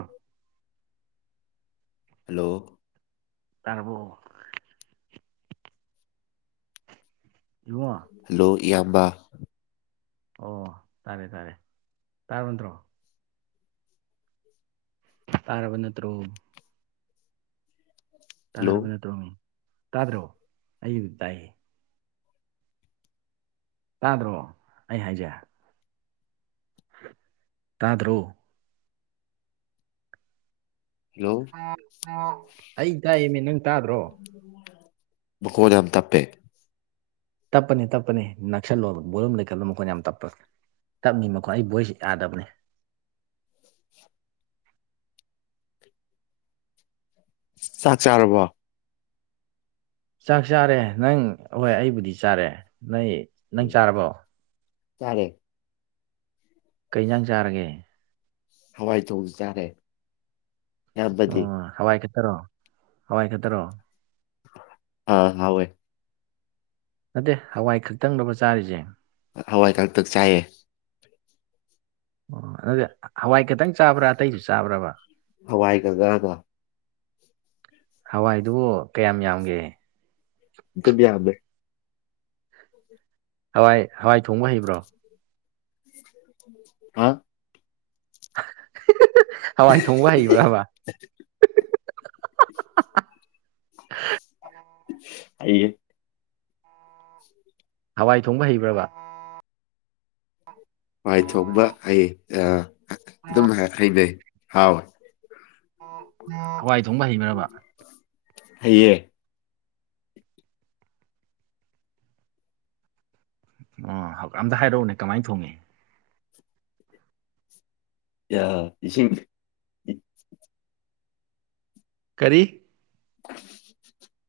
ꯑꯣ ꯍꯂꯣ ꯇꯔꯕꯣꯑꯣ ꯏꯕꯨꯉꯣ ꯍꯜꯂꯣ ꯏꯌꯥꯝꯕ ꯑꯣ ꯇꯥꯔꯦ ꯇꯥꯔꯦ ꯇꯥꯔꯕꯠꯇ꯭ꯔꯣ ꯇꯥꯔꯕ ꯅꯠꯇ꯭ꯔꯣ ꯍꯜꯂꯣ ꯇꯥꯔꯕ ꯅꯠꯇ꯭ꯔꯣꯃꯤꯡ ꯇꯥꯗ꯭ꯔꯣ ꯑꯩꯕꯨ ꯇꯥꯏꯌꯦ ꯇꯥꯗ꯭ꯔꯣ ꯑꯩ ꯍꯥꯏꯖꯦ ꯇꯥꯗ꯭ꯔꯣ ꯍꯜꯂꯣ ꯑꯩ ꯇꯥꯌꯦꯅꯦ ꯅꯪ ꯇꯥꯗ꯭ꯔꯣ ꯃꯈꫭꯟ ꯌꯥꯝ ꯇꯞꯄꯦ ꯇꯞꯄꯅꯤ ꯇꯞꯄꯅꯤ ꯅꯛꯁꯜꯂꯣ ꯕꯣꯂꯨꯝ ꯂꯩꯈꯠꯂꯣ ꯃꯈꯣꯟ ꯌꯥꯝ ꯇꯞꯄꯅꯦ ꯇꯞꯅꯤ ꯃꯈꫭꯟ ꯑꯩ ꯚꯣꯏꯁ ꯌꯥꯗꯕꯅꯦ ꯆꯥꯛ ꯆꯥꯔꯕꯣ ꯆꯥꯛ ꯆꯥꯔꯦ ꯅꯪ ꯍꯣꯏ ꯑꯩꯕꯨꯗꯤ ꯆꯥꯔꯦ ꯅꯣꯏ ꯅꯪ ꯆꯥꯔꯕꯣ ꯇꯥꯔꯦ ꯀꯩ ꯑꯦꯟꯖꯥꯡ ꯆꯥꯔꯒꯦ ꯍꯋꯥꯏ ꯊꫭꯡꯕ ꯆꯥꯔꯦ ꯑꯣ ꯏꯌꯥꯝꯕꯗꯤ ꯍꯋꯥꯏ ꯈꯠꯇꯔꯣ ꯍꯋꯥꯏ ꯈꯠꯇꯔꯣ ꯑꯥ ꯍꯣꯏ ꯅꯠꯇꯦ ꯍꯋꯥꯏ ꯈꯛꯇꯪꯗꯔꯕ ꯆꯥꯔꯤꯁꯦ ꯍꯋꯥꯏ ꯀꯥꯛꯇꯛ ꯆꯥꯏꯑꯦ ꯑꯣ ꯑꯗꯨꯗꯤ ꯍꯋꯥꯏ ꯈꯇꯪ ꯆꯥꯕ꯭ꯔꯥ ꯑꯇꯩꯁꯨ ꯆꯥꯕ꯭ꯔꯕ ꯍꯋꯥꯏꯒ ꯉꯥꯒ ꯍꯋꯥꯏꯗꯨꯕꯨ ꯀꯌꯥꯝ ꯌꯥꯝꯒꯦ ꯑꯗꯨꯗꯤ ꯌꯥꯝꯗꯦ ꯍꯋꯥꯏ ꯍꯋꯥꯏ ꯊꯣꯡꯕ ꯍꯩꯕ꯭ꯔꯣ ꯍꯥ ꯍꯋꯥꯏ ꯊꯣꯡꯕ ꯍꯩꯕ꯭ꯔꯥꯕ [inaudible] ꯍꯩꯌꯦ ꯍꯋꯥꯏ ꯊꯣꯡꯕ ꯍꯩꯕ꯭ꯔꯕ ꯍꯋꯥꯏ ꯊꯣꯡꯕ ꯍꯩ ꯑ ꯑꯗꯨꯝ ꯍꯩꯅꯩ ꯍꯥꯎꯋꯤ ꯍꯋꯥꯏ ꯊꯣꯡꯕ ꯍꯩꯕ꯭ꯔꯥꯕ ꯍꯩꯌꯦ ꯑꯣ ꯑꯝꯇ ꯍꯥꯏꯔꯛꯎꯅꯦ ꯀꯃꯥꯏ ꯊꯣꯡꯉꯤ ꯌ ꯏꯁꯤꯡ ꯀꯔꯤ [inaudible]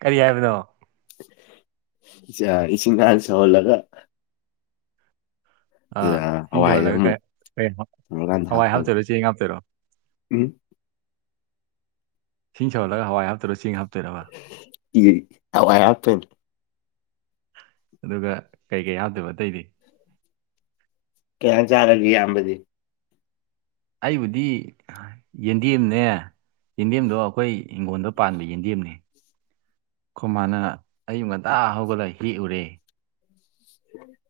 ꯀꯔꯤ ꯍꯥꯏꯕꯅꯣ ꯆ ꯏꯁꯤꯡ ꯍꯥꯟꯅ ꯁꯧꯍꯜꯂꯒ ꯑꯗꯨꯗ ꯑꯥ ꯏꯁꯤꯡ ꯍꯋꯥꯏꯖꯦ ꯁꯧꯍꯜꯂꯒ ꯑꯃꯨꯛ ꯀꯩ ꯀꯩ ꯍ- ꯁꯧꯔꯀꯥꯟꯗ ꯍꯋꯥꯏ ꯍꯥꯞꯄꯒ ꯍꯥꯞꯇꯣꯏꯔꯣ ꯆꯦꯡ ꯍꯥꯞꯇꯣꯏꯔꯣ ꯎꯝ ꯏꯁꯤꯡ ꯁꯧꯍꯜꯂꯒ ꯍꯋꯥꯏ ꯍꯥꯞꯇꯣꯏꯔꯣ ꯆꯦꯡ ꯍꯥꯞꯇꯣꯏꯔꯕ ꯏꯒꯤ ꯍꯋꯥꯏ ꯍꯥꯞꯇꫭꯏꯅꯦ ꯑꯗꯨꯒ ꯀꯩ ꯀꯩ ꯍꯥꯞꯇꫭꯏꯕ ꯑꯇꯩꯗꯤ ꯀꯩ ꯁꯥꯡ ꯆꯥꯔꯒꯦ ꯏꯌꯥꯝꯕꯗꯤ ꯑꯩꯕꯨꯗꯤ ꯌꯦꯟꯗꯦꯝꯅꯦ ꯌꯦꯟꯗꯦꯝꯗꯣ ꯑꯩꯈꯣꯏ ꯍꯤꯡꯒꯣꯜꯗ ꯄꯥꯟꯕ ꯌꯦꯟꯗꯦꯝꯅꯦ ꯑꯈꫭꯏ ꯃꯥꯅ ꯑꯌꯨꯛ ꯉꯟꯇꯥ ꯍꯧꯒꯠꯂ ꯍꯦꯛꯎꯔꯦ ꯎꯝ [unintelligible]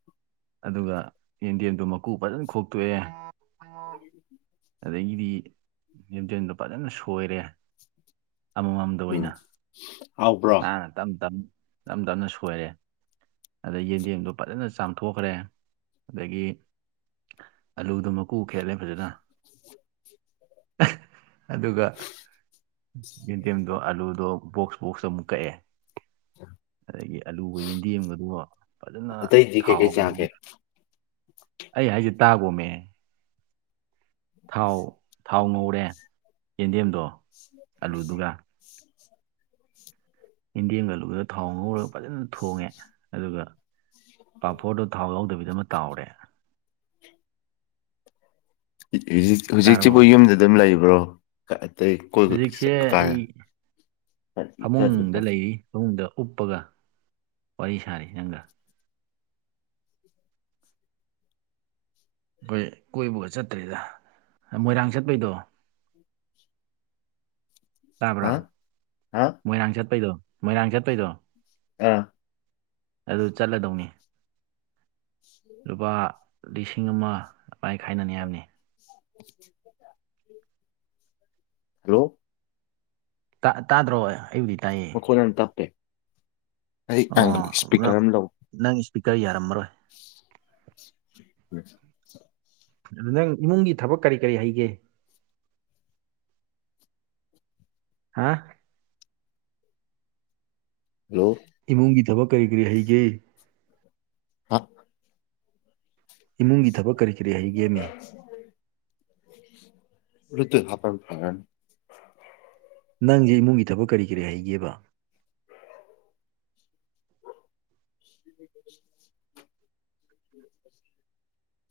ꯑꯗꯨꯒ ꯌꯦꯟꯗꯦꯝꯗꯣ ꯃꯀꯨ ꯐꯖꯅ ꯈꯣꯛꯇꯣꯛꯑꯦ ꯑꯗꯒꯤꯗꯤ ꯌꯦꯟꯗꯦꯝꯗꯣ ꯐꯖꯅ ꯁꯣꯏꯔꯦ ꯑꯃꯃꯝꯗ ꯎꯝ ꯑꯣꯏꯅ ꯍꯥꯎꯕ꯭ꯔꯣ ꯅꯥꯟꯅ ꯇꯝ ꯇꯝ ꯇꯝ ꯇꯝꯅ ꯁꯣꯏꯔꯦ ꯑꯗꯩ ꯌꯦꯟꯗꯦꯝꯗꯣ ꯐꯖꯅ ꯆꯥꯝ ꯊꯣꯛꯈ꯭ꯔꯦ ꯑꯗꯒꯤ ꯑꯂꯨꯗꯨ ꯃꯀꯨ ꯈꯦꯠꯂꯦ ꯐꯖꯅ ꯑꯗꯨꯒ ꯌꯦꯟꯗꯦꯝꯗꯣ ꯑꯥꯂꯨꯗꯣ ꯕꯣꯛꯁ ꯕꯣꯛꯁ ꯑꯃꯨꯛ ꯀꯛꯑꯦ ꯑꯗꯒꯤ ꯑꯂꯨꯒ ꯌꯦꯟꯗꯦꯝꯕꯗꯣ ꯐꯖꯅ ꯑꯇꯩꯗꯤ ꯊꯥꯎ ꯀꯩꯀꯩ ꯆꯥꯒꯦ ꯉꯧꯔꯦ꯫ ꯑꯩ ꯍꯥꯏꯖꯦ ꯇꯥꯒꯣꯃꯦ ꯊꯥꯎ ꯊꯥꯎ ꯉꯧꯔꯦ ꯌꯦꯟꯗꯦꯝꯗꯣ ꯑꯂꯨꯗꯨꯒ ꯌꯦꯟꯗꫭꯝꯒ ꯑꯂꯨꯒꯗꫭ ꯊꯥꯎ ꯉꯧꯔꯒ ꯐꯖꯅ ꯊꯣꯡꯉꯦ ꯑꯗꯨꯒ ꯄꯥꯐꯣꯔꯗꯣ ꯊꯥꯎ ꯌꯥꯎꯗꯕꯤꯗ ꯑꯃ ꯇꯥꯎꯔꯦ ꯖꯤꯛ ꯇꯥꯔꯕꯣ ꯍꯧꯖꯤꯛꯁꯤꯕꯨ ꯌꯨꯝꯗ ꯑꯗꯨꯝ ꯂꯩꯕ꯭ꯔꯣ ꯍꯧꯖꯤꯛꯁꯦ ꯑꯩ ꯐꯃꯨꯡꯗ [unintelligible] ꯂꯩꯔꯤ ꯐꯃꯨꯡꯗ ꯎꯞꯄꯒ ꯋꯥꯔꯤ ꯁꯥꯔꯤ ꯅꯪꯒ ꯑꯩꯈꯣꯏ ꯀꯣꯏꯕꯒ ꯆꯠꯇ꯭ꯔꯤꯗ ꯃꯣꯏꯔꯥꯡ ꯆꯠꯄꯩꯗꯣ ꯇꯥꯕ꯭ꯔꯣ ꯍꯥ ꯍꯥ ꯃꯣꯏꯔꯥꯡ ꯆꯠꯄꯩꯗꯣ ꯃꯣꯏꯔꯥꯡ ꯆꯠꯄꯩꯗꯣ ꯑꯥ ꯑꯗꯨ ꯆꯠꯂꯗꯧꯅꯤ ꯂꯨꯄꯥ ꯂꯤꯁꯤꯡ ꯑꯃ ꯑꯗꯨꯃꯥꯥ ꯈꯥꯏꯅꯅꯤ ꯍꯥꯏꯕꯅꯦ ꯍꯜꯂꯣ ꯇꯥ ꯇꯥꯗ꯭ꯔꯣ ꯑꯩꯕꯨꯗꯤ ꯇꯥꯏꯌꯦ ꯃꯈꯣꯟ ꯌꯥꯝ ꯇꯞꯄꯦ ꯑꯩ ꯑꯣ ꯅꯪ ꯏꯁꯄꯤꯀꯔ ꯑꯃ ꯂꯧ ꯅꯪ ꯏꯁꯄꯤꯀꯔ ꯌꯥꯔꯝꯃꯔꯣꯏ [inaudible] ꯑꯗꯨ ꯅꯪ ꯏꯃꯨꯡꯒꯤ ꯊꯕꯛ ꯀꯔꯤ ꯀꯔꯤ ꯍꯩꯒꯦ ꯍꯥ ꯍꯜꯂꯣ ꯏꯃꯨꯡꯒꯤ ꯊꯕꯛ ꯀꯔꯤ ꯀꯔꯤ ꯍꯩꯒꯦ [unintelligible] ꯏꯃꯨꯡꯒꯤ ꯊꯕꯛ ꯀꯔꯤ ꯀꯔꯤ ꯍꯩꯒꯦꯃꯤ [unintelligible] ꯅꯪꯁꯦ ꯏꯃꯨꯡꯒꯤ ꯊꯕꯛ ꯀꯔꯤ ꯀꯔꯤ ꯍꯥꯏꯒꯦꯕ [unintelligible] [unintelligible]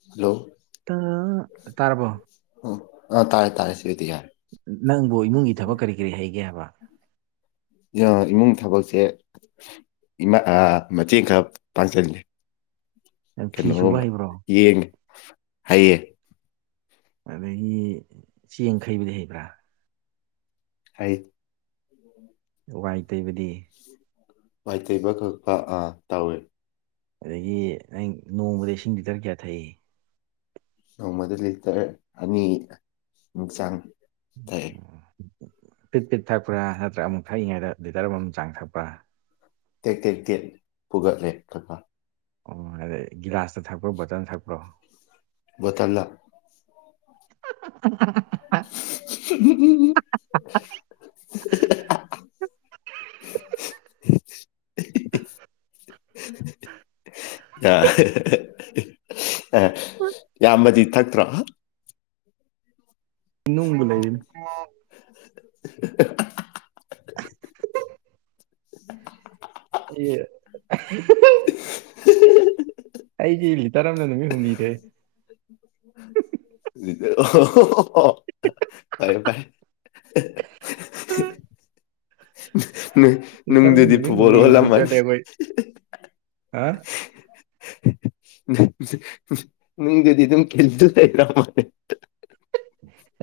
ꯍꯜꯂꯣ ꯑ ꯇꯥꯔꯕꯣ ꯑ ꯇꯥꯔꯦ ꯇꯥꯔꯦ ꯁꯗꯤ ꯌꯥꯔꯦ ꯅꯪꯕꯨ ꯏꯃꯨꯡꯒꯤ ꯊꯕꯛ ꯀꯔꯤ ꯀꯔꯤ ꯍꯩꯒꯦ ꯍꯥꯏꯕ ꯏꯃꯨꯡ ꯊꯕꯛꯁꯦ ꯏꯃꯥ ꯃꯇꯦꯡ ꯈꯔ ꯄꯥꯡꯆꯂꯦ ꯅꯪ ꯐꯤ ꯀꯩꯅꯣ ꯁꯨꯕ ꯍꯩꯕ꯭ꯔꯣ ꯌꯦꯡꯉꯦ ꯍꯩꯌꯦ ꯑꯗꯒꯤ ꯆꯦꯡ ꯍꯩꯕꯗꯤ ꯍꯩꯕ꯭ꯔꯥ ꯍꯥꯏ ꯥꯋꯥꯏ ꯇꯩꯕꯗꯤ ꯋꯥꯏ ꯇꯩꯕ ꯈꯛꯇ ꯑꯥ ꯇꯧꯋꯦ ꯑꯗꯒꯤ ꯅꯪ ꯅꯣꯡꯃꯗ ꯏꯁꯤꯡ ꯂꯤꯇꯔ ꯀꯌꯥ ꯊꯛꯏ ꯅꯣꯡꯃꯗ ꯂꯤꯇꯔ ꯑꯅꯤ ꯆꯥꯡ ꯊꯛꯑꯦ ꯄꯤꯠ ꯄꯤꯠ ꯊꯛꯄ꯭ꯔꯥ ꯅꯠꯇ꯭ꯔꯒ ꯑꯃꯨꯛ ꯊꯛꯏꯉꯩꯗ ꯂꯤꯇꯔ ꯑꯃꯃꯝ ꯆꯥꯡ ꯊꯛꯄ꯭ꯔꯥ ꯇꯦꯛ ꯇꯦꯛ ꯇꯦꯛ ꯄꯨꯒꯠꯂꯦ [unintelligible] ꯑꯣ ꯑꯗꯩ ꯒꯤꯂꯥꯁꯇ ꯊꯛꯄ꯭ꯔꯣ ꯕꯇꯜ ꯊꯛꯄ꯭ꯔꯣ ꯕꯣꯇꯜꯗ [unintelligible] [unintelligible] [unintelligible] ꯌꯥ ꯑꯦ ꯌꯥꯝꯕꯗꯤ ꯊꯛꯇ꯭ꯔꯣ ꯅꯨꯡꯕꯨ ꯂꯩꯔꯤꯅꯤ ꯍꯤ ꯌꯦ [unintelligible] ꯑꯩꯗꯤ ꯂꯤꯇꯔ ꯑꯃꯅ ꯅꯨꯃꯤꯠ ꯍꯨꯝꯅꯤꯗꯦ [unintelligible] ꯇ ꯄꯥꯏꯦ ꯍ ꯏꯇꯅ ꯅꯨꯡꯗꯨꯗꯤ ꯍꯅꯤ ꯐꯨꯠꯕꯣꯜ ꯍꯨꯅꯤ ꯍꯅꯤ ꯆ ꯑꯣꯜꯂꯝꯃꯅꯤ ꯇꯕ ꯍꯥ ꯅꯅꯨꯡꯗꯨꯗꯤ ꯑꯗꯨꯝ ꯈꯤꯜꯁꯨ ꯂꯩꯔꯝꯃꯣꯅꯦ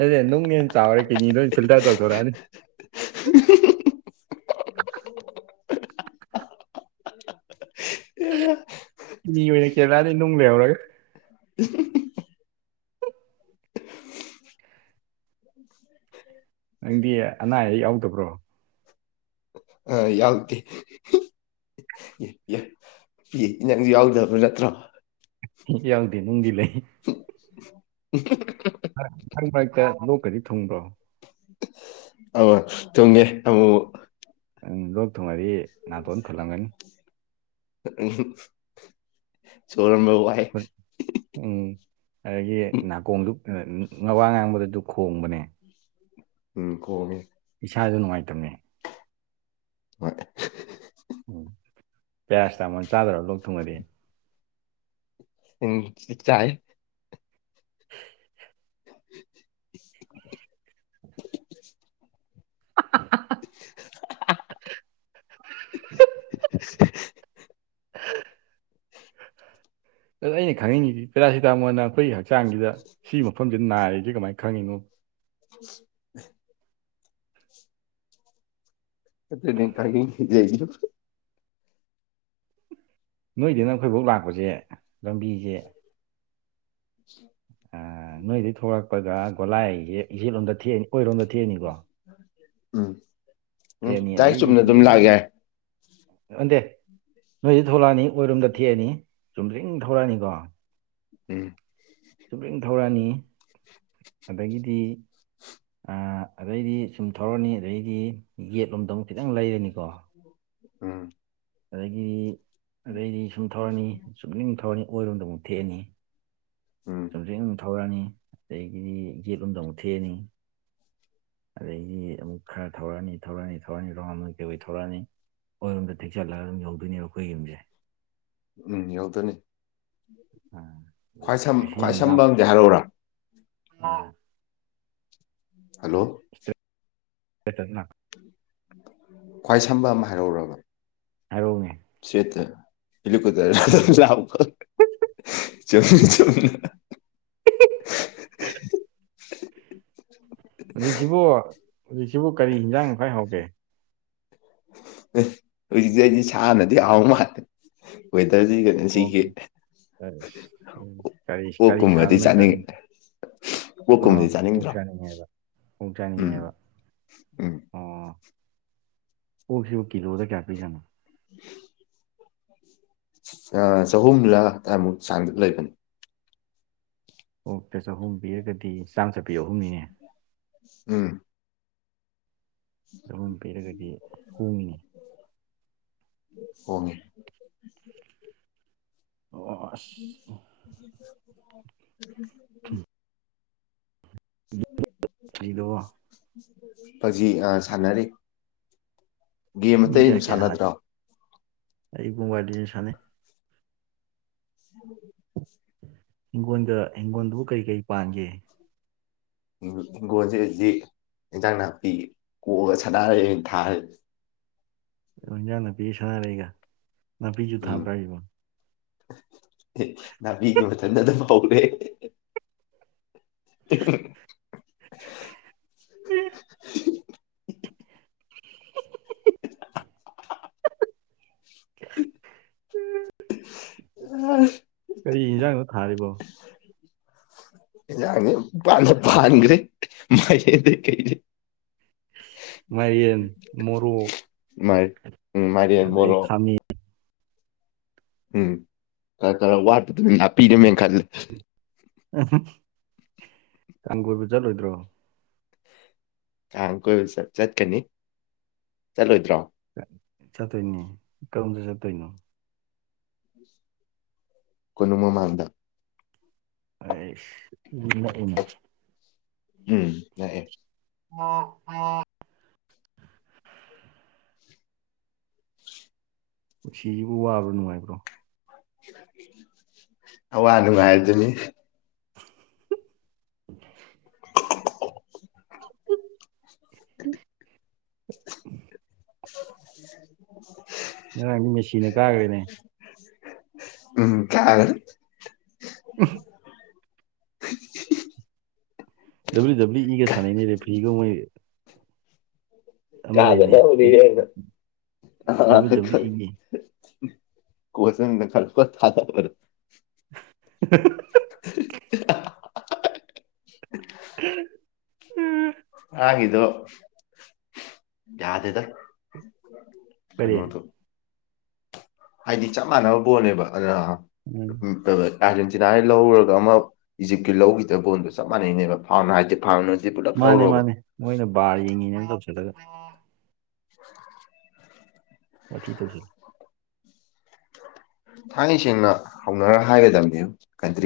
ꯑꯗꯦ ꯅꯪꯦꯟ ꯆꯥꯎꯔ ꯀꯅꯤ ꯏ ꯐꯤꯜꯇꯔ ꯇꯧ ꯇꯧꯔꯥꯅꯤ ꯎ ꯃꯤ ꯑꯣꯏꯅ ꯀꯦꯔꯂꯥꯗꯤ ꯅꯨꯡ ꯂꯩꯍꯧꯔꯒꯦ ꯎ [unintelligible] ꯅꯪꯗꯤ ꯑꯅꯥ ꯑꯌꯦꯛ ꯌꯥꯎꯗꯕ꯭ꯔꯣ ꯑ ꯌꯥꯎꯗꯤꯦ ꯑꯦ ꯄꯤ ꯏꯅꯪꯁꯨ ꯌꯥꯎꯗꯕ꯭ꯔꯥ ꯅꯠꯇ꯭ꯔꯣ ꯌꯥꯎꯗꯦ ꯅꯨꯡꯗꯤ ꯂꯩ [unintelligible] ꯃꯔꯛ ꯃꯔꯛꯇ ꯂꯣꯛꯀꯗꯤ ꯊꯨꯡꯕ꯭ꯔꯣ ꯑꯥ ꯊꯨꯡꯉꯦ ꯑꯃꯨ ꯃꯨꯛ ꯎꯝ ꯂꯣꯛ ꯊꯨꯡꯉꯗꯤ ꯅꯥꯇꯣꯟ ꯐꯨꯜꯂꯝꯒꯅꯤ ꯁꯣꯔ ꯍꯣꯟꯕ ꯋꯥꯏ ꯍꯣꯏ ꯎꯝ ꯑꯗꯒꯤ ꯅꯥꯀꯣꯡꯗꯨ ꯉꯋꯥ ꯉꯥꯡꯕꯗꯗꯨ ꯈꯣꯡꯕꯅꯦ ꯎꯝ ꯈꯣꯡꯉꯤ ꯏꯁꯥꯖꯨ ꯅꯨꯡꯉꯥꯏꯇꯕꯅꯤ ꯍꯣꯏ ꯎꯝ ꯄꯦꯔꯥ ꯁꯤꯇꯥꯃꯣꯜ ꯆꯥꯗ꯭ꯔ ꯂꯣꯛ ꯊꯨꯡꯉꯗꯤ ꯎꯝ ꯆꯥꯏ [inaudible] [unintelligible] [unintelligible] ꯑꯗ ꯑꯩꯅ ꯈꯪꯅꯤꯡꯉꯤꯖꯤ ꯄꯦꯔꯥꯁꯤꯇꯥꯃꯣꯜꯅ ꯑꯩꯈꯣꯏꯒꯤ ꯍꯛꯆꯥꯡꯖꯤꯗ ꯁꯤ ꯃꯐꯝꯖꯤꯗ ꯅꯥꯔꯤꯖꯦ ꯀꯃꯥꯏꯅ ꯈꯪꯉꯤꯅꯣ [unintelligible] ꯑꯗꯨꯅꯦ ꯈꯪꯅꯤꯡꯉꯤꯖꯦ ꯑꯩꯖꯨ ꯅꯣꯏꯗꯩꯅ ꯑꯩꯈꯣꯏꯕꯥꯎ ꯂꯥꯛꯄꯖꯦ ꯂꯝꯕꯤꯖꯦ ꯑꯥ ꯅꯣꯏꯗꯒꯤ ꯊꯣꯛꯂꯛꯄꯒ ꯒꯣꯂꯥꯏꯖꯦ ꯌꯦꯠꯂꯣꯝꯗ ꯊꯦꯛꯑꯅꯤ ꯑꯣꯏꯔꯣꯝꯗ ꯊꯦꯛꯑꯅꯤꯀꯣ ꯎꯝ ꯎꯝ ꯗꯥꯏ ꯆꯨꯝꯅ ꯑꯗꯨꯝ ꯂꯥꯛ ꯌꯥꯏ ꯑꯣꯟꯗꯦ ꯅꯣꯏꯗꯩ ꯊꯂꯛꯑꯅꯤ ꯑꯣꯏꯔꯣꯝꯗ ꯊꯦꯛꯑꯅꯤ ꯆꯨꯝꯗꯔꯤꯡ ꯊꯧꯔꯛꯑꯅꯤꯀꯣ ꯎꯝ ꯆꯨꯝꯗꯔꯤꯡ ꯊꯧꯔꯥꯅꯤ ꯑꯗꯒꯤꯗꯤ ꯑꯥ ꯑꯗꯩꯗꯤ ꯁꯨꯝ ꯊꯧꯔꯅꯤ ꯑꯗꯩꯗꯤ ꯌꯦꯒꯦꯠꯂꯣꯝꯗ ꯑꯃꯨꯛ ꯈꯤꯇꯪ ꯂꯩꯔꯅꯤꯀꯣ ꯑꯝ ꯑꯗꯒꯤꯗꯤ ꯑꯗꯩꯗꯤ ꯁꯨꯝ ꯊꯧꯔꯅꯤ ꯆꯨꯞꯅꯤꯡ ꯊꯧꯔꯅꯤ ꯑꯣꯏꯔꯣꯝꯗ ꯑꯃꯨꯛ ꯊꯦꯛꯑꯅꯤ ꯎꯝ ꯆꯨꯝꯗꯔꯤꯡ ꯑꯗꯨ ꯊꯧꯔꯛꯑꯅꯤ ꯑꯗꯒꯤꯗꯤ ꯌꯦꯠꯂꯣꯝꯗ ꯑꯃꯨꯛ ꯊꯦꯛꯑꯅꯤ ꯑꯗꯒꯤ ꯑꯃꯨꯛ ꯈꯔ ꯊꯧꯔꯛꯑꯅꯤ ꯊꯧꯔꯛꯑꯅꯤ ꯊꯧꯔꯛꯑꯅꯤ ꯔꯥꯎꯟ ꯑꯣꯏ ꯀꯩꯑꯣꯏ ꯊꯧꯔꯛꯑꯅꯤ ꯑꯣꯏꯔꯣꯝꯗ ꯊꯦꯛꯆꯠꯂꯒ ꯑꯗꯨꯝ ꯌꯧꯗꯣꯏꯅꯦꯕ ꯑꯩꯈꯣꯏ ꯌꯨꯝꯖꯦ ꯎꯝ ꯌꯥꯎꯗꯣꯏꯅꯤ ꯑꯥ ꯈ꯭ꯋꯥꯏ ꯑꯗꯨꯗꯤ ꯁꯝ ꯀꯩꯁꯨ ꯈ꯭ꯋꯥꯏ ꯌꯥꯝ ꯁꯝꯕ ꯂꯥꯞ ꯑꯝꯗꯤ ꯍꯥꯏꯔꯛꯑꯣꯔꯥ [inaudible] ꯍꯜꯂꯣ [unintelligible] ꯈ꯭ꯋꯥꯏ ꯁꯝꯕ ꯑꯃ ꯍꯥꯏꯔꯧꯔꯕ ꯍꯥꯏꯔꯧꯅꯦ ꯆꯦꯠꯇꯥ ꯍꯦꯂꯤꯀꯨꯇꯔꯗ ꯂꯥꯛꯄ ꯆꯨꯝꯗꯤꯡ ꯆꯨꯝꯅ ꯍꯧꯖꯤꯛꯁꯤꯕꯨ ꯍꯧꯖꯤꯛꯁꯤꯕꯨ ꯀꯔꯤ ꯍꯟꯖꯥꯡꯅ ꯈꯥꯏ ꯍꯧꯒꯦ ꯍꯧꯖꯤꯛꯁꯦ ꯑꯩꯗꯤ ꯁꯥꯟꯅꯗꯤ ꯍꯥꯎ ꯃꯥꯜꯂꯦ ꯋꯦꯗꯔꯖꯤ ꯀꯩꯅꯣ ꯑꯣ ꯑꯁ ꯀꯔꯤ ꯀꯔꯤ ꯁꯥꯥꯟꯅꯣ ꯑꯣꯛꯀꯨꯝꯕꯗꯤ ꯅꯪ ꯆꯥꯅꯤꯡ ꯆꯥꯅꯤꯡꯉꯦ ꯑꯥ ꯑꯣꯛꯀꯨꯝꯕꯗꯤ ꯑꯣꯛ ꯆꯥꯅꯤꯡꯗ꯭ꯔꯣ ꯆꯥꯅꯤꯡꯉꯦꯕ ꯑꯣꯛ ꯎꯝ ꯆꯥꯅꯤꯡꯉꯦꯕ ꯎꯝ ꯑꯣ ꯑꯣꯛ ꯁꯤꯕꯨ ꯀꯤꯂꯣꯗ ꯀꯌꯥ ꯄꯤꯖꯥꯅꯣ [inaudible] ꯑꯥ ꯆꯍꯨꯝꯂꯥ ꯑꯗꯥꯏꯃꯨꯛ ꯆꯥꯡꯗ ꯂꯩꯕꯅꯤ ꯑꯣꯛꯇ ꯆꯍꯨꯝ ꯄꯤꯔꯒꯗꯤ ꯆꯥꯝ ꯆꯠꯄꯤ ꯑꯍꯨꯝꯅꯤꯅꯦ ꯎꯝ ꯆꯥꯍꯨꯝ ꯄꯤꯔꯒꯗꯤ ꯍꯣꯡꯉꯤꯅꯦ ꯍꯣꯡꯉꯦ ꯑꯣ ꯑꯁ [unintelligible] [unintelligible] ꯐꯖꯤ ꯁꯥꯟꯅꯔꯤ ꯒꯦꯝ ꯑꯇꯩ ꯑꯗꯨꯝ ꯃꯤꯖꯀꯦ ꯑꯍ ꯁꯥꯟꯅꯗ꯭ꯔꯣ ꯑꯩ ꯨꯡꯕ ꯑꯗꯨꯅ ꯁꯅ ꯎꯝ ꯍꯤꯡꯒꯣꯜꯗ ꯍꯤꯡꯒꯣꯜꯗꯨꯕꯨ ꯀꯔꯤ ꯀꯩ ꯄꯥꯟꯒꯦ ꯍꯤꯡꯒꯣꯜꯁ ꯍꯧꯖꯤꯗꯤ ꯏꯟꯖꯥꯡ ꯅꯥꯄꯤ ꯀꯣꯛꯑꯒ ꯁꯥꯗꯥꯔꯦ ꯊꯥꯔ ꯏꯟꯖꯥꯡ ꯅꯥꯄꯤꯒ ꯁꯥꯟꯅꯥꯔꯛꯏꯒ ꯅꯥꯄꯤꯁꯨ ꯊꯥꯕ꯭ꯔꯥ ꯏꯕꯣ ꯃꯤꯒꯤ ꯃ ꯃꯇꯝ ꯅ ꯑꯗꯨꯝ ꯄꯥꯎꯔꯦ [unintelligible] [unintelligible] [unintelligible] ꯀꯔꯤ ꯌꯦꯟꯖꯥꯡꯅꯣ ꯊꯥꯔꯤꯕꯣ [unintelligible] ꯃꯥꯏꯔꯦꯟ ꯃꯣꯔꯣꯛ ꯎꯝ ꯃꯥꯏꯔꯥꯟ ꯑꯗꯩ ꯃꯣꯔꯣꯛ ꯈꯥꯃꯦꯟ ꯎꯝ ꯈꯔ ꯈꯔ ꯋꯥꯠꯄꯗꯨꯅꯤ ꯂꯥꯛꯄꯤꯔꯝꯃꯦꯅ ꯈꯜꯂꯦ ꯀꯥꯡ ꯀꯣꯏꯕ ꯆꯠꯂꯣꯏꯗ꯭ꯔꯣ ꯊꯥꯡ ꯀꯣꯏ ꯆ ꯆꯠꯀꯅꯤ ꯆꯠꯂꯣꯏꯗ꯭ꯔꯣ ꯆꯠꯇꯣꯏꯅꯦ ꯀꯔꯝꯁꯨ ꯆꯠꯇꯣꯏꯅꯣ ꯀꯣꯅꯨꯡ ꯃꯃꯥꯡꯗ ꯑ ꯏ ꯏꯅꯦ ꯎꯝ ꯑꯦ ꯑꯦ [unintelligible] ꯅꯨꯡꯁꯤꯁꯤꯕꯨ ꯋꯥꯕ꯭ꯔꯥ ꯅꯨꯡꯉꯥꯏꯕ꯭ꯔꯣ ꯑ ꯋꯥꯅꯅꯨꯡꯉ ꯍꯥꯏꯔꯗꯨꯅꯤ [inaudible] [inaudible] [inaudible] ꯉꯔꯥꯡꯗꯤ ꯃꯦꯆꯤꯟꯅ ꯀꯥꯈ꯭ꯔꯦꯅꯦ ꯎꯝ ꯀꯒꯅꯤ ꯎ ꯗꯕ꯭ꯂꯤꯎ ꯗꯕ꯭ꯂꯤꯎ ꯏꯒꯥꯟꯅꯩꯅꯤꯅꯦ ꯔꯦ ꯐꯤꯒ ꯃꯣꯏ ꯑꯃ ꯀꯥꯗꯅ ꯂꯩꯕꯅꯦ ꯑꯣꯔꯤꯅ ꯑ ꯗꯕ꯭ꯂꯤꯎ ꯗꯕ꯭ꯂꯤꯎ ꯏꯒꯤ ꯀꯣꯁꯟ ꯈꯔꯄ ꯊꯥꯔ [inaudible] [unintelligible] ꯎꯝ ꯍꯥꯏꯣ ꯌꯥꯎꯗꯦꯗ ꯀꯔꯤ ꯀꯩꯅꯣꯗꯨ ꯍꯥꯏꯗꯤ ꯆꯞ ꯃꯥꯟꯅꯕ ꯕꯣꯜꯅꯦꯕ ꯑ ꯎꯝ ꯎ ꯑꯥꯔꯖꯦꯟꯇꯤꯅꯥꯒꯤ ꯂꯧꯔꯒ ꯑꯃ ꯏꯖꯤꯞꯀꯤ ꯂꯧꯈꯤꯗꯕ ꯕꯣꯟꯗꯣ ꯆꯞ ꯃꯥꯟꯅꯩꯅꯦꯕ ꯐꯥꯔ ꯍꯥꯏꯗꯤ ꯐꯥꯔꯃꯅꯔꯁꯦ ꯄꯨꯂꯞ ꯃꯥꯅꯦ ꯂꯧꯔꯣꯕ ꯃꯥꯅꯦ ꯃꯣꯏꯅ ꯕꯥꯔ ꯌꯦꯡꯉꯤꯅꯦꯅ ꯇꯧꯁꯤꯜꯂꯒ [inaudible] ꯋꯥꯊꯤ ꯇꯧꯁꯜꯂꯨ ꯊꯥꯏꯅ ꯁꯦꯡꯅ ꯍꯧꯅꯔ ꯍꯥꯏꯒꯗꯕꯅꯦ ꯀꯟꯇ꯭ꯔꯤ